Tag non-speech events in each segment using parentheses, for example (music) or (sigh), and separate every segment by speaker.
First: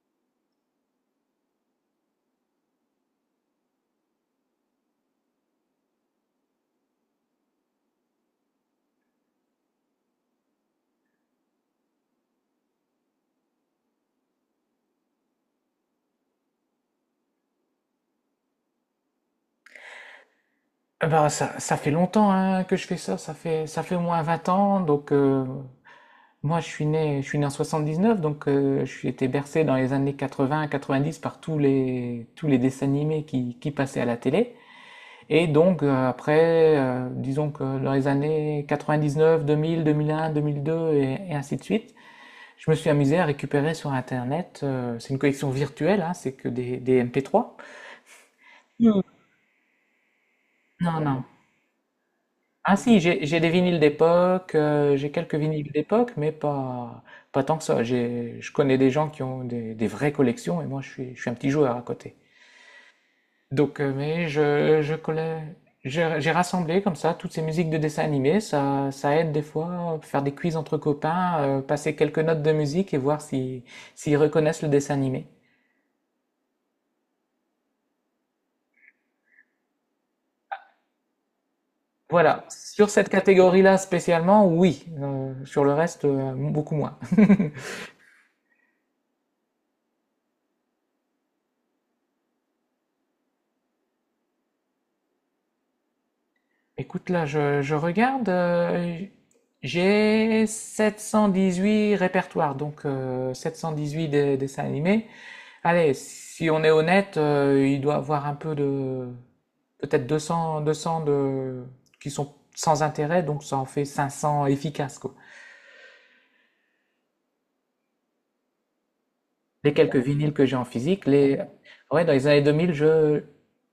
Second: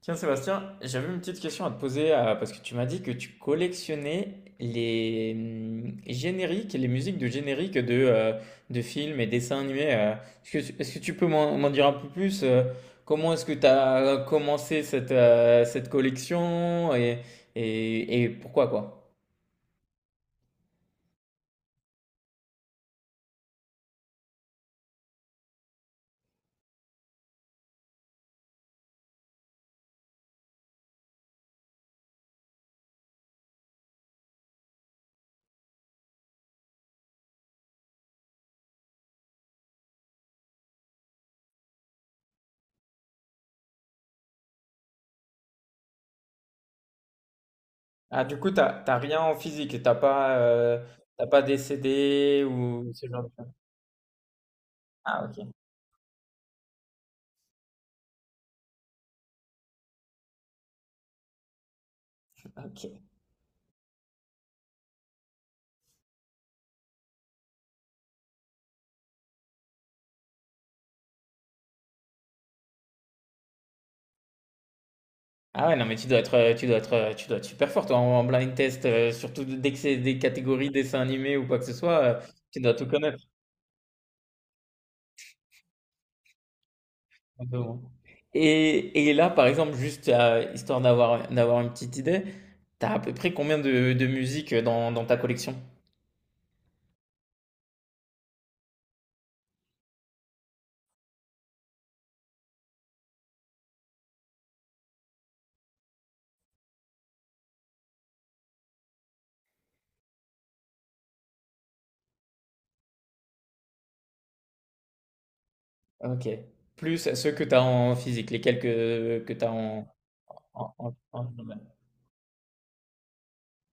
Speaker 1: Tiens Sébastien, j'avais une petite question à te poser, parce que tu m'as dit que tu collectionnais les génériques et les musiques de génériques de de films et dessins animés. Est-ce que, est-ce que tu peux m'en dire un peu plus? Comment est-ce que tu as commencé cette cette collection et, et pourquoi quoi?
Speaker 2: Eh ben, ça fait longtemps, hein, que je fais ça. Ça fait au moins 20 ans. Donc, moi, je suis né en 79. Donc, je suis été bercé dans les années 80, 90 par tous les dessins animés qui passaient à la télé. Et donc, après, disons que dans les années 99, 2000, 2001, 2002, et ainsi de suite, je me suis amusé à récupérer sur Internet. C'est une collection virtuelle, hein, c'est que des MP3.
Speaker 1: Ah, du coup t'as rien en physique,
Speaker 2: Non, non.
Speaker 1: t'as pas des CD
Speaker 2: Ah,
Speaker 1: ou
Speaker 2: si,
Speaker 1: ce genre
Speaker 2: j'ai
Speaker 1: de
Speaker 2: j'ai des
Speaker 1: choses.
Speaker 2: vinyles d'époque. J'ai
Speaker 1: Ah
Speaker 2: quelques
Speaker 1: ok.
Speaker 2: vinyles d'époque, mais pas tant que ça. Je connais des gens qui ont des vraies collections, et moi je suis un petit joueur à côté.
Speaker 1: Ok.
Speaker 2: Donc, mais je collais, j'ai rassemblé comme ça toutes ces musiques de dessins animés. Ça aide des fois, faire des quiz entre copains, passer quelques notes de musique et voir si, s'ils reconnaissent le dessin animé.
Speaker 1: Ah ouais, non, mais tu dois être super fort toi en blind test, surtout dès que c'est des catégories dessins animés ou quoi que ce soit,
Speaker 2: Voilà,
Speaker 1: tu dois tout
Speaker 2: sur cette
Speaker 1: connaître
Speaker 2: catégorie-là spécialement, oui. Sur le reste, beaucoup moins. (laughs)
Speaker 1: un peu au. Et là, par exemple, juste, histoire d'avoir une petite idée, t'as à peu près combien de musique dans ta collection?
Speaker 2: Écoute, là, je regarde. J'ai 718 répertoires. Donc, 718 dessins animés. Allez, si on est honnête, il doit avoir un peu de... Peut-être 200, 200 qui sont sans intérêt. Donc ça en fait 500 efficaces, quoi.
Speaker 1: OK. Plus ceux que t'as en physique, les quelques que t'as
Speaker 2: Les
Speaker 1: en
Speaker 2: quelques vinyles que j'ai en
Speaker 1: en en
Speaker 2: physique,
Speaker 1: en
Speaker 2: les... Ouais, dans les années 2000, je...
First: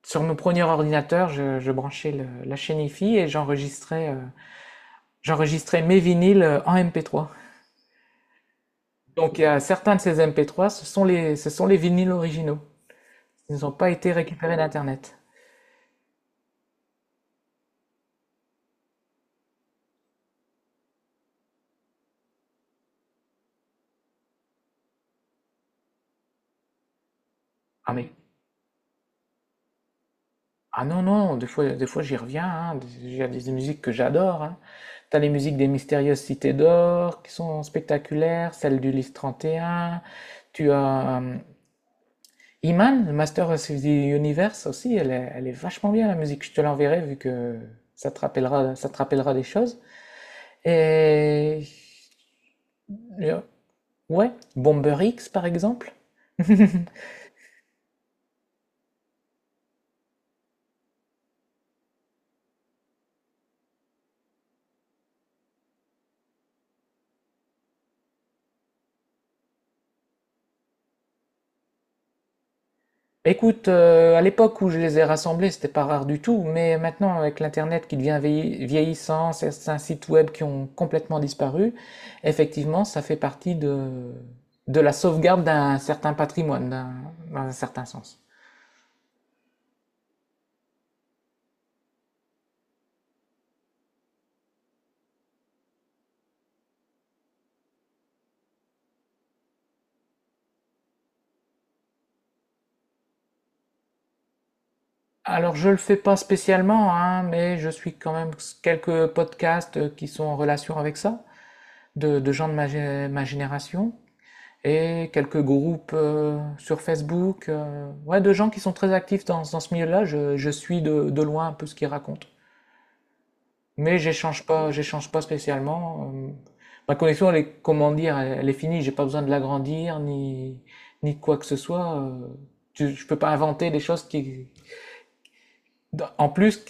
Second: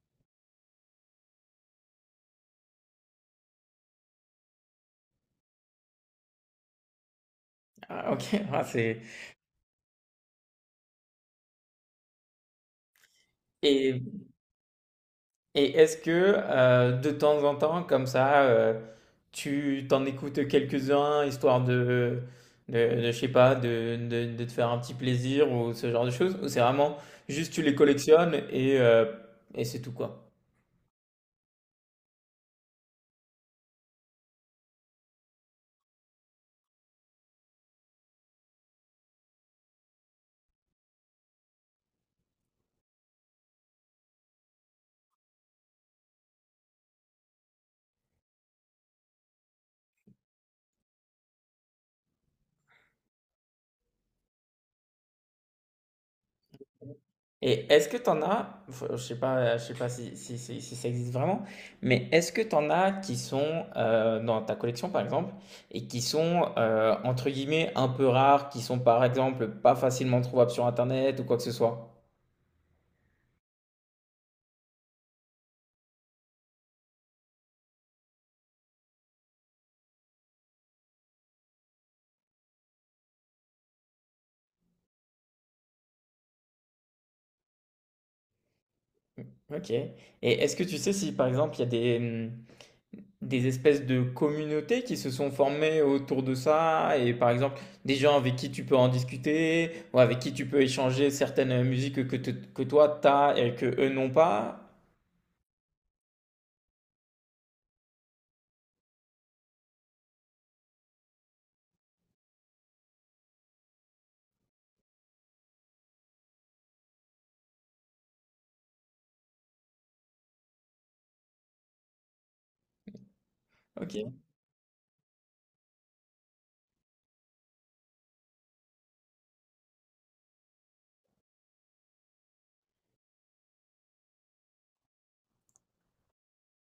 Speaker 2: Sur mon premier ordinateur, je branchais la chaîne hi, et j'enregistrais, j'enregistrais mes vinyles, en MP3.
Speaker 1: Ah, ok, (laughs) Ah, c'est...
Speaker 2: Donc, certains de ces MP3, ce sont les vinyles originaux. Ils n'ont pas
Speaker 1: Et,
Speaker 2: été récupérés d'Internet.
Speaker 1: et est-ce que, de temps en temps, comme ça, tu t'en écoutes quelques-uns, histoire de, je sais pas, de te faire un petit plaisir ou ce genre de choses? Ou c'est vraiment juste tu les
Speaker 2: Ah, mais,
Speaker 1: collectionnes et c'est tout quoi?
Speaker 2: ah, non, non, des fois j'y reviens, hein. Il y a des musiques que j'adore. Hein. T'as les musiques des Mystérieuses Cités d'Or qui sont spectaculaires, celles du Lys 31. Tu as, Iman, le Master of the Universe aussi, elle est vachement bien, la musique. Je te l'enverrai, vu que ça te rappellera des choses. Et. Yeah. Ouais, Bomber X par exemple.
Speaker 1: Et est-ce que t'en as, enfin, je sais pas, si ça existe vraiment, mais est-ce que t'en as qui sont, dans ta collection par exemple et qui sont, entre guillemets un peu rares, qui sont par exemple pas facilement trouvables sur internet ou quoi que ce soit?
Speaker 2: (laughs) Écoute, à l'époque où je les ai rassemblés, c'était pas rare du tout, mais maintenant avec l'internet qui devient vieillissant, certains sites web qui ont complètement disparu, effectivement, ça fait partie de la sauvegarde d'un certain patrimoine, dans un certain sens.
Speaker 1: Ok. Et est-ce que tu sais si par exemple il y a des espèces de communautés qui se sont formées autour de ça et par exemple des gens avec qui tu peux en discuter ou avec qui tu peux échanger certaines musiques que toi t'as et que eux n'ont pas?
Speaker 2: Alors je le fais pas spécialement, hein, mais je suis quand même quelques podcasts qui sont en relation avec ça, de gens de ma génération. Et quelques groupes, sur Facebook, ouais, de gens qui sont très actifs dans ce milieu-là. Je suis de loin un peu ce qu'ils racontent. Mais
Speaker 1: Ok.
Speaker 2: j'échange pas spécialement. Ma connexion, elle est, comment dire, elle est finie. J'ai pas besoin de l'agrandir, ni, ni de quoi que ce soit. Je peux pas inventer des choses qui, en plus,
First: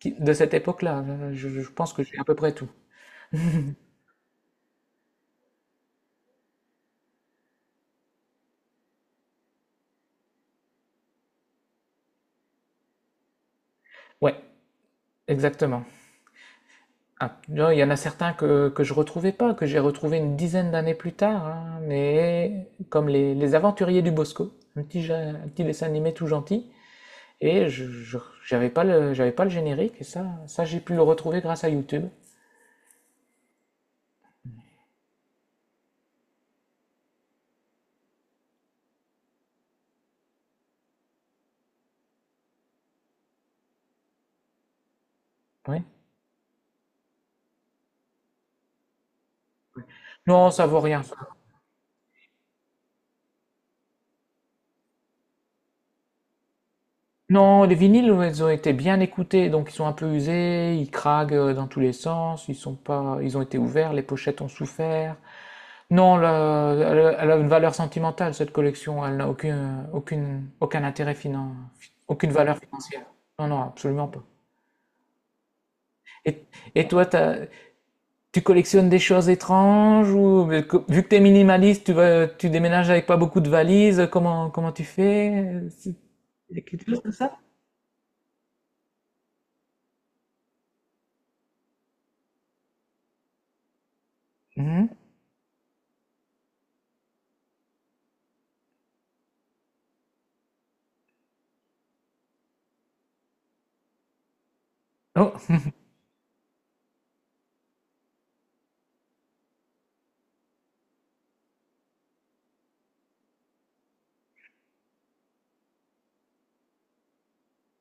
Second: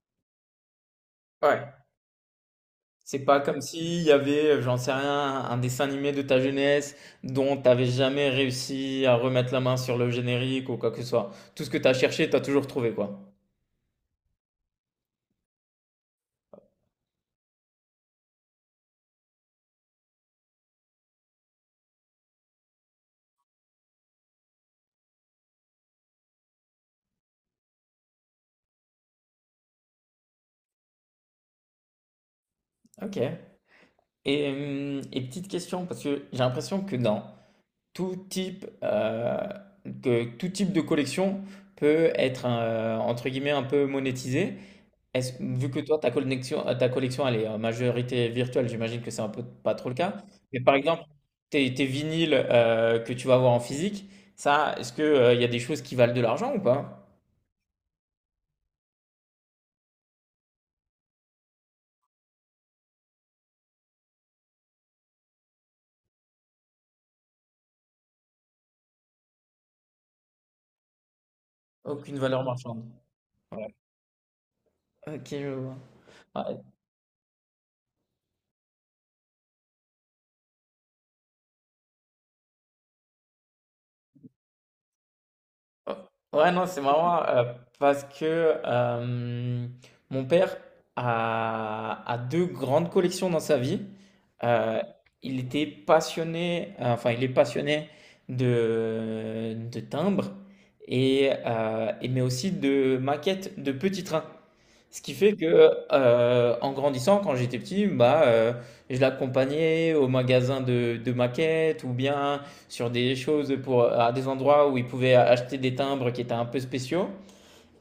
Speaker 2: de cette époque-là. Je
Speaker 1: Ouais.
Speaker 2: pense que j'ai à peu près tout.
Speaker 1: C'est pas comme s'il y avait, j'en sais rien, un dessin animé de ta jeunesse dont t'avais jamais réussi à remettre la main sur le générique ou quoi que ce soit. Tout ce que t'as cherché, t'as toujours trouvé, quoi.
Speaker 2: Ouais, exactement. Ah, non, il y en a certains que je retrouvais pas, que j'ai retrouvé une dizaine d'années plus tard, hein, mais comme les, Aventuriers du Bosco, un petit dessin animé tout gentil, et j'avais pas le générique, et ça j'ai pu le retrouver grâce à YouTube.
Speaker 1: Ok. Et petite question, parce que j'ai l'impression que dans tout type, que tout type de collection peut être, entre guillemets, un peu monétisé. Est-ce vu que
Speaker 2: Oui.
Speaker 1: toi, ta collection, elle est en majorité virtuelle, j'imagine que c'est un peu pas trop le cas.
Speaker 2: Non,
Speaker 1: Mais
Speaker 2: ça
Speaker 1: par
Speaker 2: vaut rien,
Speaker 1: exemple,
Speaker 2: ça.
Speaker 1: tes vinyles que tu vas avoir en physique, ça, est-ce que, il y a des choses qui valent de l'argent ou pas?
Speaker 2: Non, les vinyles, ouais, ils ont été bien écoutés, donc ils sont un peu usés, ils craquent, dans tous les sens. Ils sont pas, Ils ont été ouverts, les pochettes ont souffert. Non, elle, a une valeur sentimentale, cette collection. Elle n'a aucune, aucune, aucun intérêt
Speaker 1: Aucune
Speaker 2: aucune
Speaker 1: valeur
Speaker 2: valeur
Speaker 1: marchande.
Speaker 2: financière. Non, non,
Speaker 1: Ouais.
Speaker 2: absolument pas.
Speaker 1: Ok, je vois.
Speaker 2: Et,
Speaker 1: Ouais.
Speaker 2: et toi, tu collectionnes des choses étranges? Ou mais vu que tu es minimaliste, tu déménages avec pas beaucoup de valises. Comment tu fais?
Speaker 1: Oh,
Speaker 2: C'est-
Speaker 1: ouais, non, c'est marrant, parce que, euh, mon père a deux grandes collections dans sa vie. Euh,
Speaker 2: Mhm.
Speaker 1: il était passionné, enfin, il est passionné de timbres mais aussi de maquettes de petits trains. Ce qui fait
Speaker 2: Oh.
Speaker 1: que, en grandissant, quand j'étais petit, bah, je l'accompagnais au magasin de maquettes ou bien sur des choses pour à des endroits où il pouvait acheter des timbres qui étaient un peu spéciaux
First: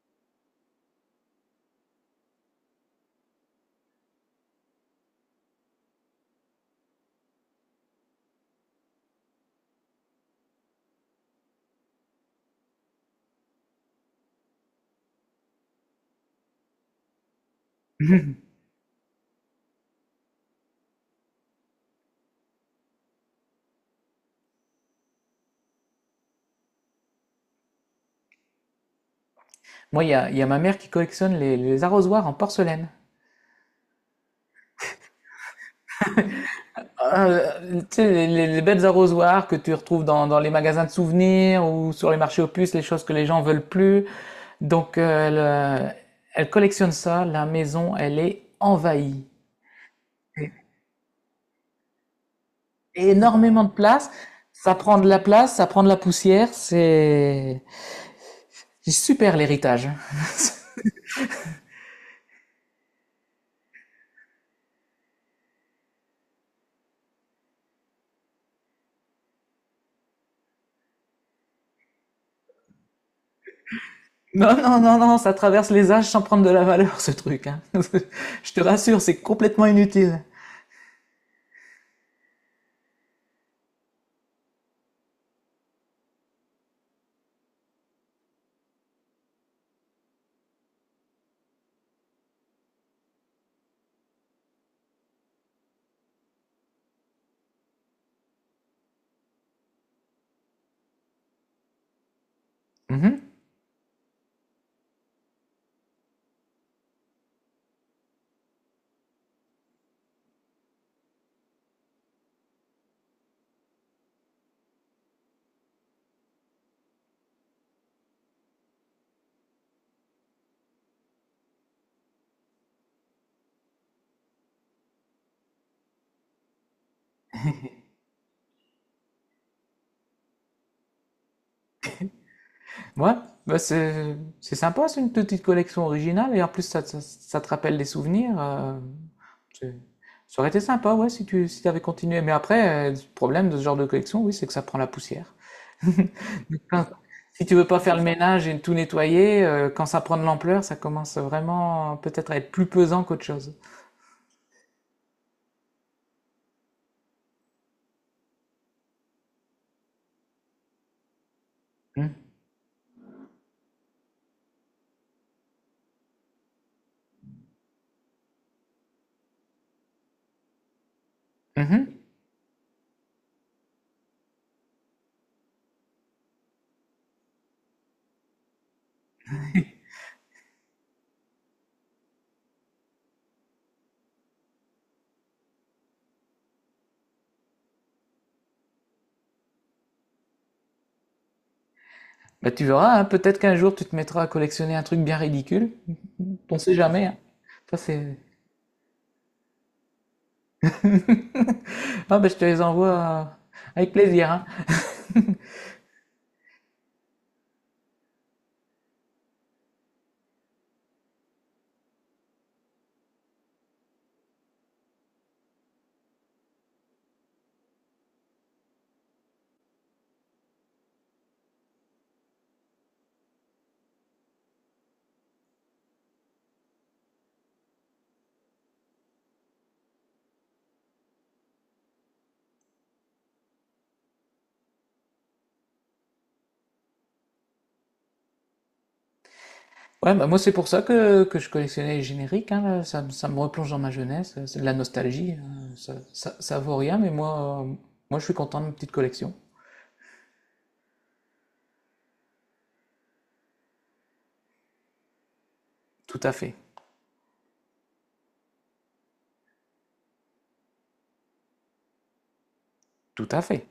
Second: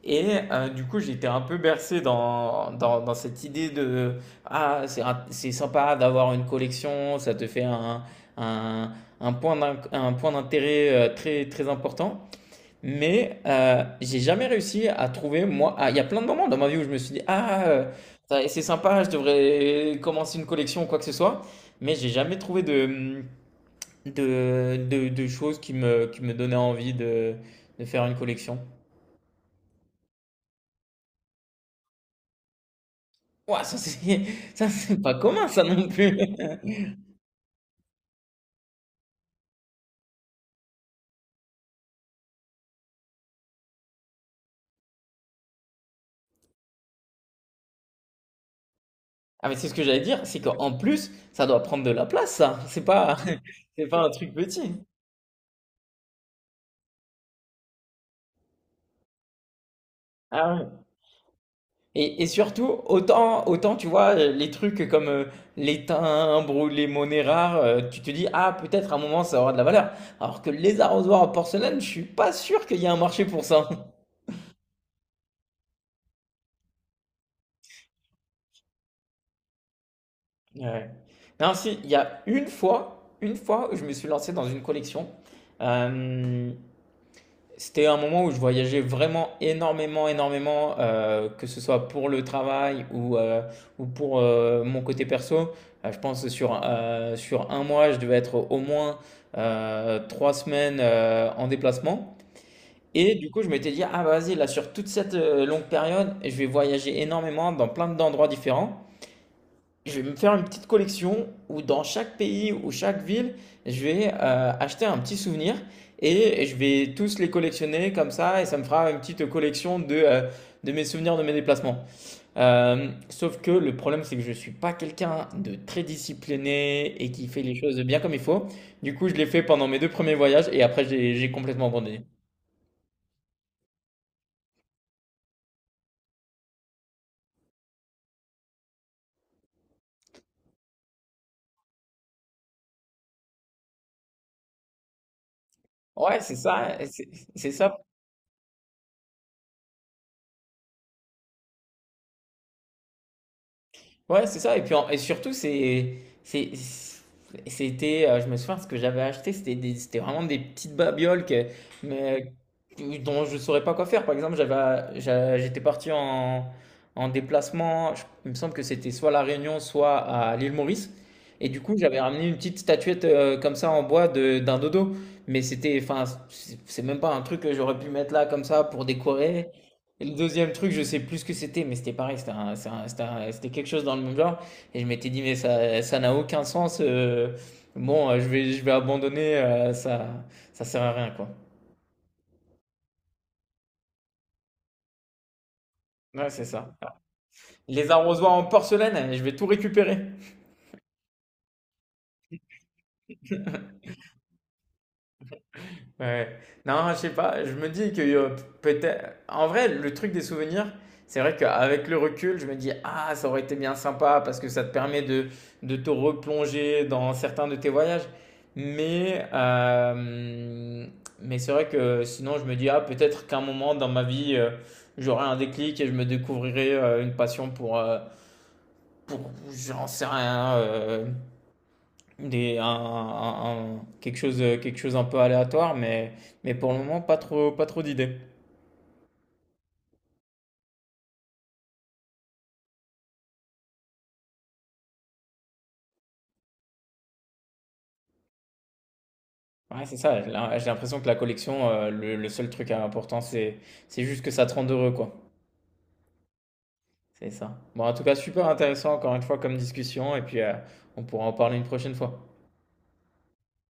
Speaker 1: et, du coup, j'étais un peu bercé dans cette idée de: «Ah, c'est sympa d'avoir une collection, ça te fait un un point d'inc un point d'intérêt, très, très important.» Mais, j'ai jamais réussi à trouver, moi, ah, il y a plein de moments dans ma vie où je me suis dit, ah, ça- c'est
Speaker 2: (laughs)
Speaker 1: sympa, je devrais commencer une collection ou quoi que ce soit, mais j'ai jamais trouvé de choses qui me donnaient envie de faire une collection.
Speaker 2: Moi, il y a ma mère qui collectionne les arrosoirs en porcelaine.
Speaker 1: Ouah, (laughs) ça c'est pas commun ça non plus.
Speaker 2: Ah, tu sais, les bêtes arrosoirs que tu retrouves dans les magasins de souvenirs ou sur les marchés aux puces, les choses que les gens veulent plus. Donc, elle collectionne ça. La maison, elle est envahie.
Speaker 1: Ah mais c'est ce que j'allais dire, c'est
Speaker 2: Et-
Speaker 1: qu'en plus, ça doit prendre de la place ça, c'est pas,
Speaker 2: énormément de
Speaker 1: (laughs) c'est pas un
Speaker 2: place.
Speaker 1: truc petit.
Speaker 2: Ça prend de la place, ça prend de la poussière. C'est super, l'héritage.
Speaker 1: Ah ouais.
Speaker 2: (laughs)
Speaker 1: Et, surtout, autant, tu vois, les trucs comme les timbres ou les monnaies rares, tu te dis, ah, peut-être à un moment ça aura de la valeur. Alors que les arrosoirs en porcelaine, je suis pas sûr qu'il y ait un marché pour ça. (laughs)
Speaker 2: Non, non, non, non, ça traverse les âges sans prendre de la valeur, ce truc, hein. (laughs) Je te rassure, c'est complètement inutile.
Speaker 1: Ouais. Non, si, il y a une fois où je me suis lancé dans une collection. Euh, C'était un moment où je voyageais vraiment énormément, que ce soit pour le travail ou, ou pour, mon côté perso. Je pense que sur un mois, je devais être au moins, trois semaines, en déplacement. Et
Speaker 2: Mhm.
Speaker 1: du coup, je m'étais dit, ah bah, vas-y, là, sur toute cette, longue période, je vais voyager énormément dans plein d'endroits différents. Je vais me faire une petite collection où dans chaque pays ou chaque ville, je vais, acheter un petit souvenir et je vais tous les collectionner comme ça et ça me fera une petite collection de de mes souvenirs de mes déplacements. Sauf que le problème, c'est que je ne suis pas quelqu'un de très discipliné et qui fait les choses bien comme il faut. Du coup, je l'ai fait pendant mes deux premiers voyages et après, j'ai complètement abandonné.
Speaker 2: Ouais, bah, c'est sympa, c'est une petite collection originale, et en plus, ça te rappelle des souvenirs. C'est- Ça aurait été sympa, ouais, si t'avais continué. Mais après, le problème de ce genre de collection, oui, c'est que ça prend la poussière.
Speaker 1: Ouais,
Speaker 2: (laughs) Quand- Si
Speaker 1: c'est
Speaker 2: tu veux
Speaker 1: ça.
Speaker 2: pas faire le ménage et tout nettoyer, quand ça prend de l'ampleur, ça commence vraiment, peut-être à être plus pesant qu'autre chose.
Speaker 1: Ouais, c'est ça. Et puis surtout, c'est, c'était, je me souviens, ce que j'avais acheté, c'était vraiment des petites babioles
Speaker 2: Hmm.
Speaker 1: mais, dont je ne saurais pas quoi faire. Par exemple, j'étais parti en, en déplacement. Il me semble que c'était soit à La Réunion, soit à l'île Maurice. Et du coup,
Speaker 2: Mhm.
Speaker 1: j'avais ramené une petite statuette, comme ça en bois d'un dodo. Mais c'était, enfin, c'est même pas un truc que j'aurais pu mettre là comme ça pour décorer. Et le deuxième truc, je sais plus ce que c'était, mais c'était pareil, c'était un- c'est un- c'était quelque chose dans le même genre. Et je m'étais dit, mais ça n'a aucun sens. Je vais, je vais abandonner, ça sert à rien, quoi.
Speaker 2: Bah, tu verras, hein, peut-être qu'un jour tu te mettras à collectionner un truc bien ridicule.
Speaker 1: Ouais, c'est
Speaker 2: (laughs) On sait
Speaker 1: ça.
Speaker 2: jamais, hein. Ça
Speaker 1: Les
Speaker 2: c'est
Speaker 1: arrosoirs en porcelaine, je vais tout récupérer.
Speaker 2: (laughs) Ah, bah, je te les envoie, avec plaisir, hein.
Speaker 1: Ouais. Non, je sais pas, je me dis que, peut-être... En vrai, le truc des souvenirs, c'est vrai qu'avec le recul, je me dis, ah, ça aurait été bien sympa parce que ça te permet de te replonger dans certains de tes voyages. Mais, euh, mais c'est vrai que sinon, je me dis, ah, peut-être qu'un moment dans ma vie, j'aurai un déclic et je me découvrirai, une passion pour j'en sais rien, des, un- quelque chose un peu aléatoire, mais pour le moment, pas trop d'idées.
Speaker 2: Ouais, bah, moi c'est pour ça que je collectionnais les génériques, hein. Là, ça me replonge dans ma jeunesse. C'est de la nostalgie. Ça vaut rien, mais moi je suis content de ma petite collection.
Speaker 1: Ouais, c'est ça, j'ai l'impression que la collection, le seul truc important, c'est juste que ça te rende heureux, quoi.
Speaker 2: Tout à fait.
Speaker 1: C'est ça. Bon, en tout cas, super intéressant, encore une fois, comme discussion, et puis, on pourra en parler une prochaine fois.
Speaker 2: Tout à fait.